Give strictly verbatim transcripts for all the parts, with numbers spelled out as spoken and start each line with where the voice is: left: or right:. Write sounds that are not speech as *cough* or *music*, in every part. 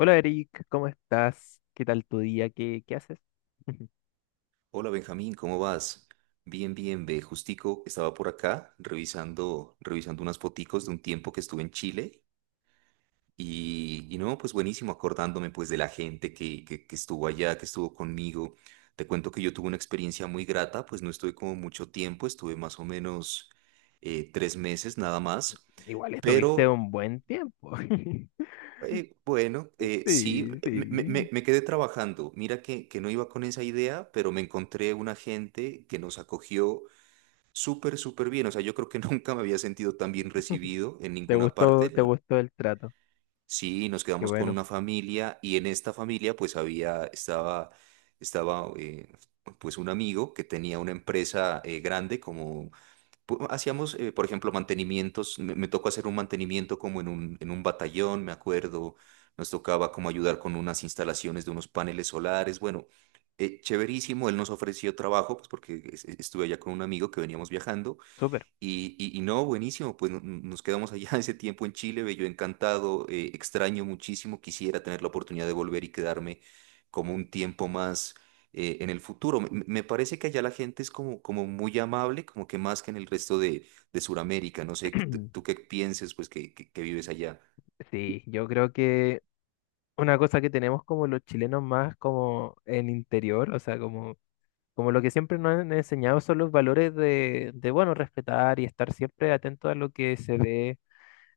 left: Hola Eric, ¿cómo estás? ¿Qué tal tu día? ¿Qué, qué haces? *laughs*
right: Hola Benjamín, ¿cómo vas? Bien, bien, ve, justico estaba por acá revisando, revisando unas foticos de un tiempo que estuve en Chile y, y no, pues buenísimo, acordándome pues de la gente que, que, que estuvo allá, que estuvo conmigo. Te cuento que yo tuve una experiencia muy grata, pues no estuve como mucho tiempo, estuve más o menos eh, tres meses nada más,
left: Igual estuviste
right: pero
left: un buen tiempo. *laughs*
right: eh, bueno, eh, sí,
left: Sí,
right: me, me- me-
left: sí.
right: me quedé trabajando. Mira que, que no iba con esa idea, pero me encontré una gente que nos acogió súper, súper bien. O sea, yo creo que *laughs* nunca me había sentido tan bien recibido en
left: ¿Te
right: ninguna
left: gustó,
right: parte,
left: te
right: ¿no?
left: gustó el trato?
right: Sí, nos
left: Qué
right: quedamos con
left: bueno,
right: una familia y en esta familia pues había, estaba, estaba eh, pues un amigo que tenía una empresa eh, grande como, pu- hacíamos, eh, por ejemplo, mantenimientos. Me, me tocó hacer un mantenimiento como en un, en un batallón, me acuerdo. Nos tocaba como ayudar con unas instalaciones de unos paneles solares. Bueno, eh, chéverísimo. Él nos ofreció trabajo pues porque es- estuve allá con un amigo que veníamos viajando.
left: súper.
right: Y, y- y no, buenísimo, pues no- no- nos quedamos allá *laughs* ese tiempo en Chile, yo encantado, eh, extraño muchísimo, quisiera tener la oportunidad de volver y quedarme como un tiempo más eh, en el futuro. Me, me parece que allá la gente es como, como muy amable, como que más que en el resto de, de Sudamérica, no sé, tú tú
left: *clears throat*
right: qué pienses, pues que, que que vives allá.
left: Sí, yo creo que una cosa que tenemos como los chilenos más como en interior, o sea, como, como lo que siempre nos han enseñado son los valores de, de, bueno, respetar y estar siempre atento a lo que se *laughs* ve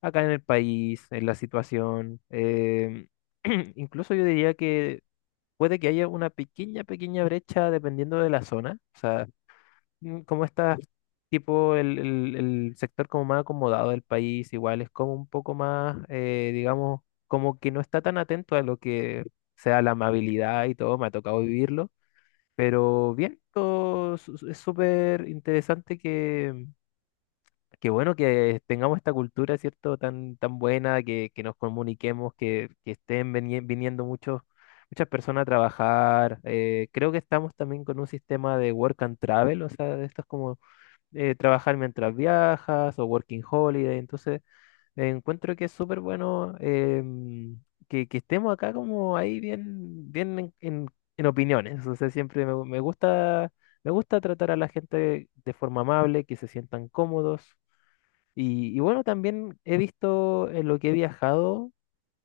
left: acá en el país, en la situación. Em, *clears throat* incluso yo diría que puede que haya una pequeña, pequeña brecha dependiendo de la zona. O sea, mm, como está tipo el, el- el sector como más acomodado del país, igual es como un poco más, eh, digamos, como que no está tan atento a lo que sea la amabilidad y todo, me ha tocado vivirlo. Pero bien, todo su- su- es súper interesante. Qué bueno que tengamos esta cultura, ¿cierto? Tan, tan buena, que, que nos comuniquemos, que, que estén veni- viniendo muchos, muchas personas a trabajar. Eh, creo que estamos también con un sistema de work and travel, o sea, de estos como eh, trabajar mientras viajas o working holiday. Entonces, eh, encuentro que es súper bueno, em, que, que estemos acá como ahí bien, bien en, en- en opiniones. O sea, siempre me me gusta, me gusta tratar a la gente de forma amable, que se sientan cómodos. Y, y bueno, también he visto en lo que he viajado,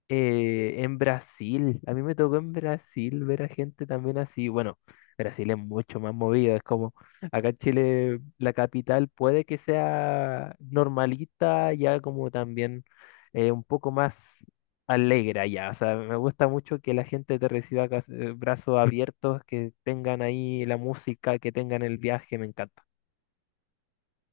left: eh, en Brasil. A mí me tocó en Brasil ver a gente también así. Bueno, Brasil es mucho más movido. Es como acá en Chile, la capital puede que sea normalita, ya como también eh, un poco más alegre allá. O sea, me gusta mucho que la gente te reciba cas- eh, brazos abiertos, que tengan ahí la música, que tengan el viaje. Me encanta.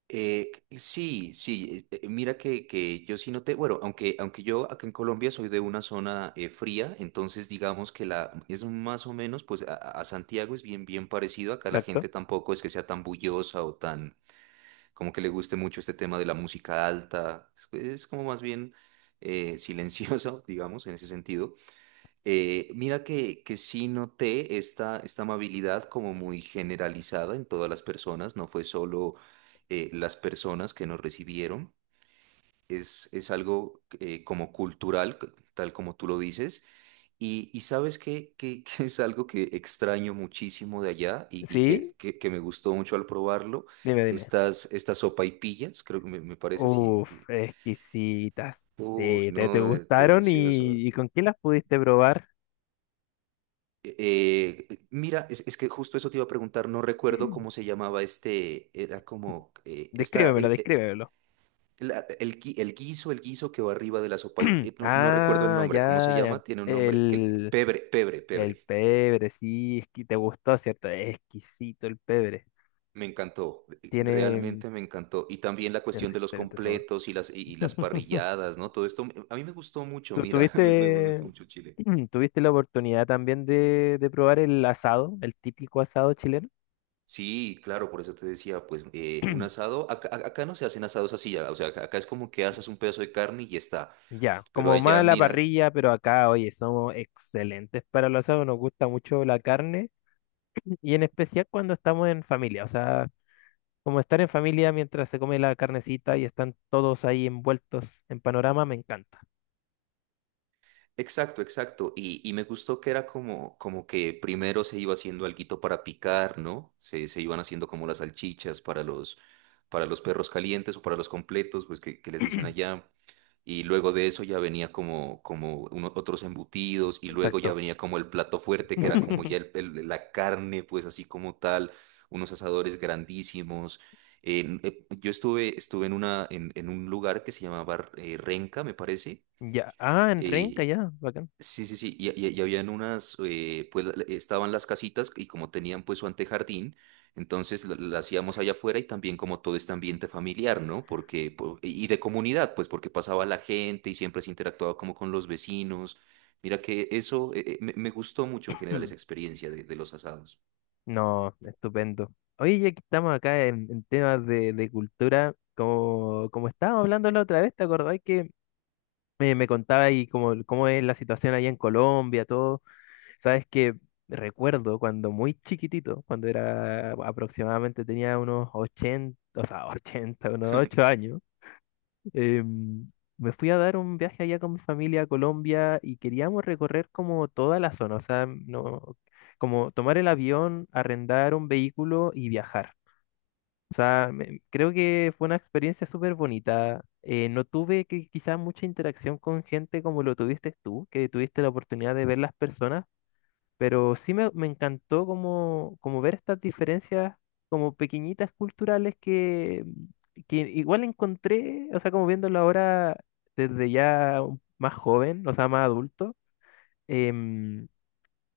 right: Eh, sí, sí, eh, eh, mira que, que yo sí noté, bueno, aunque, aunque yo acá en Colombia soy de una zona eh, fría, entonces digamos que la es más o menos, pues a, a Santiago es bien, bien parecido, acá la
left: Exacto.
right: gente tampoco es que sea tan bullosa o tan, como que le guste mucho este tema de la música alta, es, es como más bien eh, silenciosa, *laughs* digamos, en ese sentido. Eh, mira que, que sí noté esta, esta amabilidad como muy generalizada en todas las personas, no fue solo eh, las personas que nos recibieron, es, es algo eh, como cultural, c- tal como tú lo dices, y, y sabes que, que, *laughs* que es algo que extraño muchísimo de allá y, y
left: Sí,
right: que, que, que me gustó mucho al probarlo,
left: dime, dime.
right: estas, estas sopaipillas, creo que me, me parece así,
left: Uf,
right: que,
left: exquisitas.
right: uy,
left: Sí, te, te
right: no, de-
left: gustaron
right: delicioso.
left: y, ¿y con quién las pudiste probar?
right: Eh, eh, mira, es, es que justo eso te iba a preguntar, no recuerdo cómo
left: *clears throat*
right: se llamaba este, era como, eh, esta,
left: Descríbemelo,
right: eh, eh,
left: descríbemelo.
right: la- el, gui- el guiso, el guiso que va arriba de la sopa,
left: *clears throat*
right: eh, no, no recuerdo el
left: Ah,
right: nombre, ¿cómo se
left: ya, ya.
right: llama? Tiene un nombre, que,
left: El,
right: pebre, pebre,
left: el
right: pebre.
left: pebre, sí, es que te gustó, ¿cierto? Es exquisito el pebre.
right: Me encantó, eh,
left: Tiene
right: realmente me encantó. Y también la
left: es
right: cuestión de los
left: excelente sabor.
right: completos y las, y, y las
left: *laughs*
right: parrilladas, ¿no? Todo esto, me- a mí me gustó mucho,
left: ¿Tú
right: mira, *laughs* me, me
left: tuviste,
right: gustó mucho Chile.
left: *clears throat* tuviste la oportunidad también de, de probar el asado, el típico asado chileno?
right: Sí, claro, por eso te decía, pues eh, un
left: *clears throat*
right: asado, acá, a- acá no se hacen asados así, ya, o sea, acá acá es como que asas un pedazo de carne y ya está.
left: Ya,
right: Pero
left: como
right: allá,
left: más la
right: mira,
left: parrilla, pero acá, oye, somos excelentes para los asados, nos gusta mucho la carne y en especial cuando estamos en familia, o sea, como estar en familia mientras se come la carnecita y están todos ahí envueltos en panorama, me encanta.
right: exacto, exacto. Y, y me gustó que era como, como que primero se iba haciendo alguito para picar, ¿no? Se, se iban haciendo como las salchichas para los, para los perros calientes o para los completos, pues que, que les dicen
left: *clears throat*
right: allá. Y luego de eso ya venía como, como uno- otros embutidos y luego ya
left: Exacto.
right: venía como el plato fuerte, que era como ya el-
left: *laughs*
right: el- la carne, pues así como tal, unos asadores grandísimos. En- eh, yo estuve, estuve en, una, en, en un lugar que se llamaba eh, Renca, me parece.
left: Ya, ah, en Renca,
right: eh,
left: ya, bacán.
right: Sí, sí, sí, y, y- y habían unas, eh, pues la- estaban las casitas y como tenían pues su antejardín, entonces la, la hacíamos allá afuera y también como todo este ambiente familiar, ¿no? Porque, po- y de comunidad, pues porque pasaba la gente y siempre se interactuaba como con los vecinos. Mira que eso eh, eh, me, me gustó mucho en
left: *clears throat*
right: general
left: Hmm,
right: esa experiencia de de los asados.
left: No, estupendo. Oye, ya que estamos acá en, en temas de, de cultura, como, como estábamos hablando la otra vez, ¿te acordáis que eh, me contaba ahí cómo, cómo es la situación allá en Colombia, todo? Sabes que recuerdo cuando muy chiquitito, cuando era aproximadamente tenía unos ochenta o sea, *laughs* ochenta unos ocho años, em, me fui a dar un viaje allá con mi familia a Colombia y queríamos recorrer como toda la zona, o sea, no, como tomar el avión, arrendar un vehículo y viajar. O sea, me- creo que fue una experiencia súper bonita. Eh, no tuve que, quizás mucha interacción con gente como lo tuviste tú, que tuviste la oportunidad de ver las personas, pero sí me, me encantó como, como ver estas diferencias como pequeñitas culturales que, que igual encontré, o sea, como viéndolo ahora desde ya un- más joven, o sea, más adulto, em,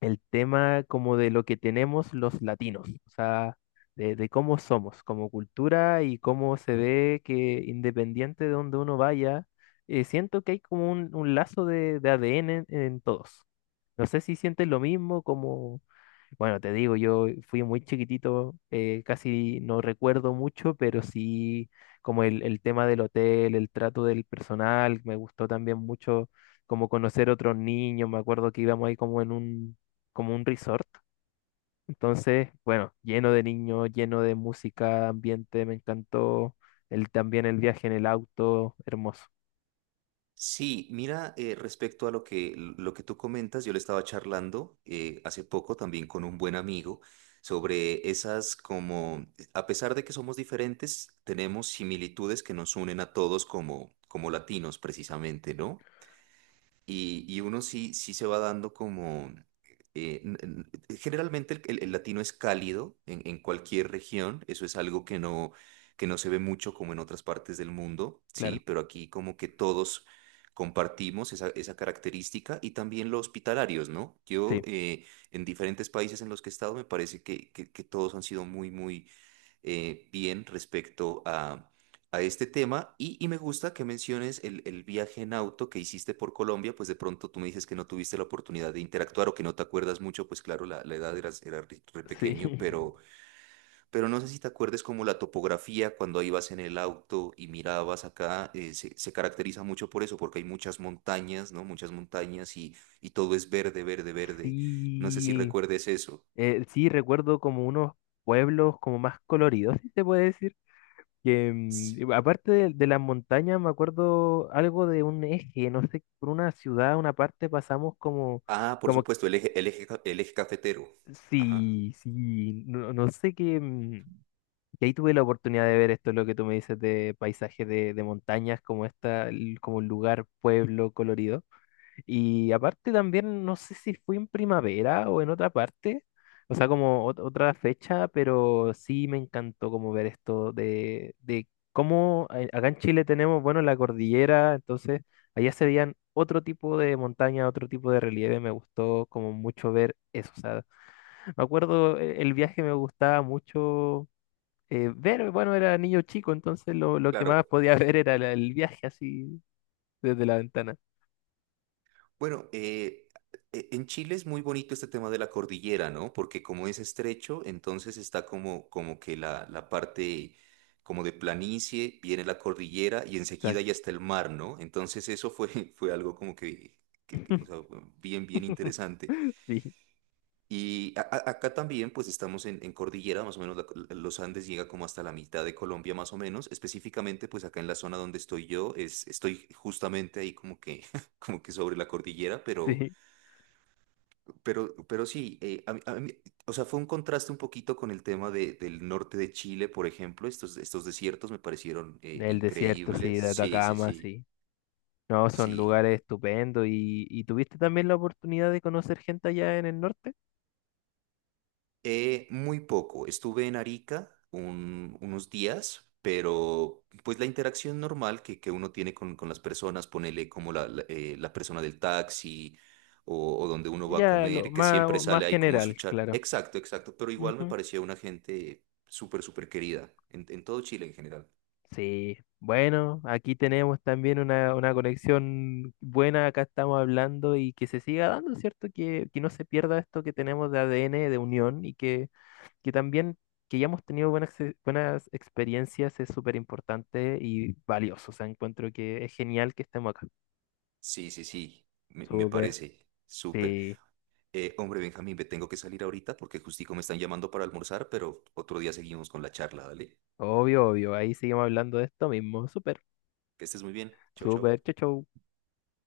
left: el tema como de lo que tenemos los latinos, o sea, de, de cómo somos como cultura y cómo se ve que independiente de donde uno vaya, eh, siento que hay como un, un lazo de, de A D N en en todos. No sé si sientes lo mismo, como... Bueno, te digo, yo fui muy chiquitito, eh, casi no recuerdo mucho, pero sí como el, el tema del hotel, el trato del personal, me gustó también mucho como conocer otros niños, me acuerdo que íbamos ahí como en un, como un resort, entonces, bueno, lleno de niños, lleno de música, ambiente, me encantó el, también el viaje en el auto, hermoso,
right: Sí, mira, eh, respecto a lo que, lo que tú comentas, yo le estaba charlando eh, hace poco también con un buen amigo sobre esas como, a pesar de que somos diferentes, tenemos similitudes que nos unen a todos como, como latinos precisamente, ¿no? Y, y uno sí, sí se va dando como... eh, n- n- eh, generalmente el, el- el latino es cálido en, en cualquier región, eso es algo que no, que no se ve mucho como en otras partes del mundo, ¿sí?
left: claro,
right: Pero aquí como que todos compartimos esa, esa característica y también los hospitalarios, ¿no? Yo
left: sí,
right: eh, en diferentes países en los que he estado me parece que, que, que todos han sido muy, muy eh, bien respecto a, a este tema y, y me gusta que menciones el, el viaje en auto que hiciste por Colombia, pues de pronto tú me dices que no tuviste la oportunidad de interactuar o que no te acuerdas mucho, pues claro, la, la edad era, era re re pequeño,
left: sí,
right: pero, pero no sé si te acuerdes como la topografía cuando ibas en el auto y mirabas acá, eh, se, se caracteriza mucho por eso, porque hay muchas montañas, ¿no? Muchas montañas y, y todo es verde, verde,
left: *laughs*
right: verde. No sé si
left: sí.
right: recuerdes eso.
left: Eh, sí, recuerdo como unos pueblos como más coloridos, si se puede decir. Que,
right: Sí.
left: mm, aparte de, de las montañas, me acuerdo algo de un eje, no sé, por una ciudad, una parte pasamos como,
right: Ah, por
left: como,
right: supuesto, el eje, el eje, ca- el eje cafetero. Ajá,
left: sí, sí, no, no sé qué, mm, que ahí tuve la oportunidad de ver esto, lo que tú me dices de paisaje de, de montañas, como esta, l- como un lugar, pueblo colorido. Y aparte también, no sé si fue en primavera o en otra parte, o sea, como ot- otra fecha, pero sí me encantó como ver esto de, de cómo eh, acá en Chile tenemos, bueno, la cordillera, entonces allá se veían otro tipo de montaña, otro tipo de relieve, me gustó como mucho ver eso, o sea, me acuerdo eh, el viaje me gustaba mucho eh, ver, bueno, era niño chico, entonces lo, lo que más
right: claro.
left: podía *laughs* ver era la- el viaje así desde la ventana,
right: Bueno, eh, e- en Chile es muy bonito este tema de la cordillera, ¿no? Porque como es estrecho, entonces está como, como que la, la parte como de planicie, viene la cordillera y enseguida ya
left: exacto.
right: está el mar, ¿no? Entonces eso fue, *laughs* fue algo como que, que- que, o sea,
left: *laughs*
right: bien, bien
left: *laughs*
right: interesante.
left: Sí,
right: Y a- a- acá también, pues estamos en, en cordillera, más o menos la los Andes llega como hasta la mitad de Colombia, más o menos. Específicamente, pues acá en la zona donde estoy yo, es, estoy justamente ahí como que, *laughs* como que sobre la cordillera, pero,
left: sí.
right: pero, pero sí, eh, a mí- a mí- o sea, fue un contraste un poquito con el tema de- del norte de Chile, por ejemplo. Estos, estos desiertos me parecieron eh,
left: El desierto, sí,
right: increíbles.
left: de
right: Sí, sí,
left: Atacama,
right: sí,
left: sí. No, son
right: sí.
left: lugares estupendos. ¿Y, y tuviste también la oportunidad de conocer gente allá en el norte?
right: Eh, muy poco. Estuve en Arica un- unos días, pero pues la interacción normal que, que uno tiene con, con las personas, ponele como la, la, eh, la persona del taxi o, o donde uno va a
left: Ya, lo
right: comer, que
left: más,
right: siempre
left: más
right: sale ahí como su
left: general,
right: char.
left: claro.
right: Exacto, exacto, pero igual me
left: Ujú.
right: parecía una gente súper, súper querida en, en todo Chile en general.
left: Sí. Bueno, aquí tenemos también una, una conexión buena, acá estamos hablando y que se siga dando, ¿cierto? Que, que no se pierda esto que tenemos de A D N, de unión y que que también que hayamos tenido buenas, ex- buenas experiencias es súper importante y valioso. O sea, encuentro que es genial que estemos acá.
right: Sí, sí, sí, me, me
left: Súper,
right: parece súper.
left: sí,
right: Eh, hombre, Benjamín, me tengo que salir ahorita porque justico me están llamando para almorzar, pero otro día seguimos con la charla, ¿vale?
left: obvio, obvio. Ahí seguimos hablando de esto mismo. Súper,
right: Que estés muy bien. Chau,
left: súper,
right: chau.
left: chau, chau.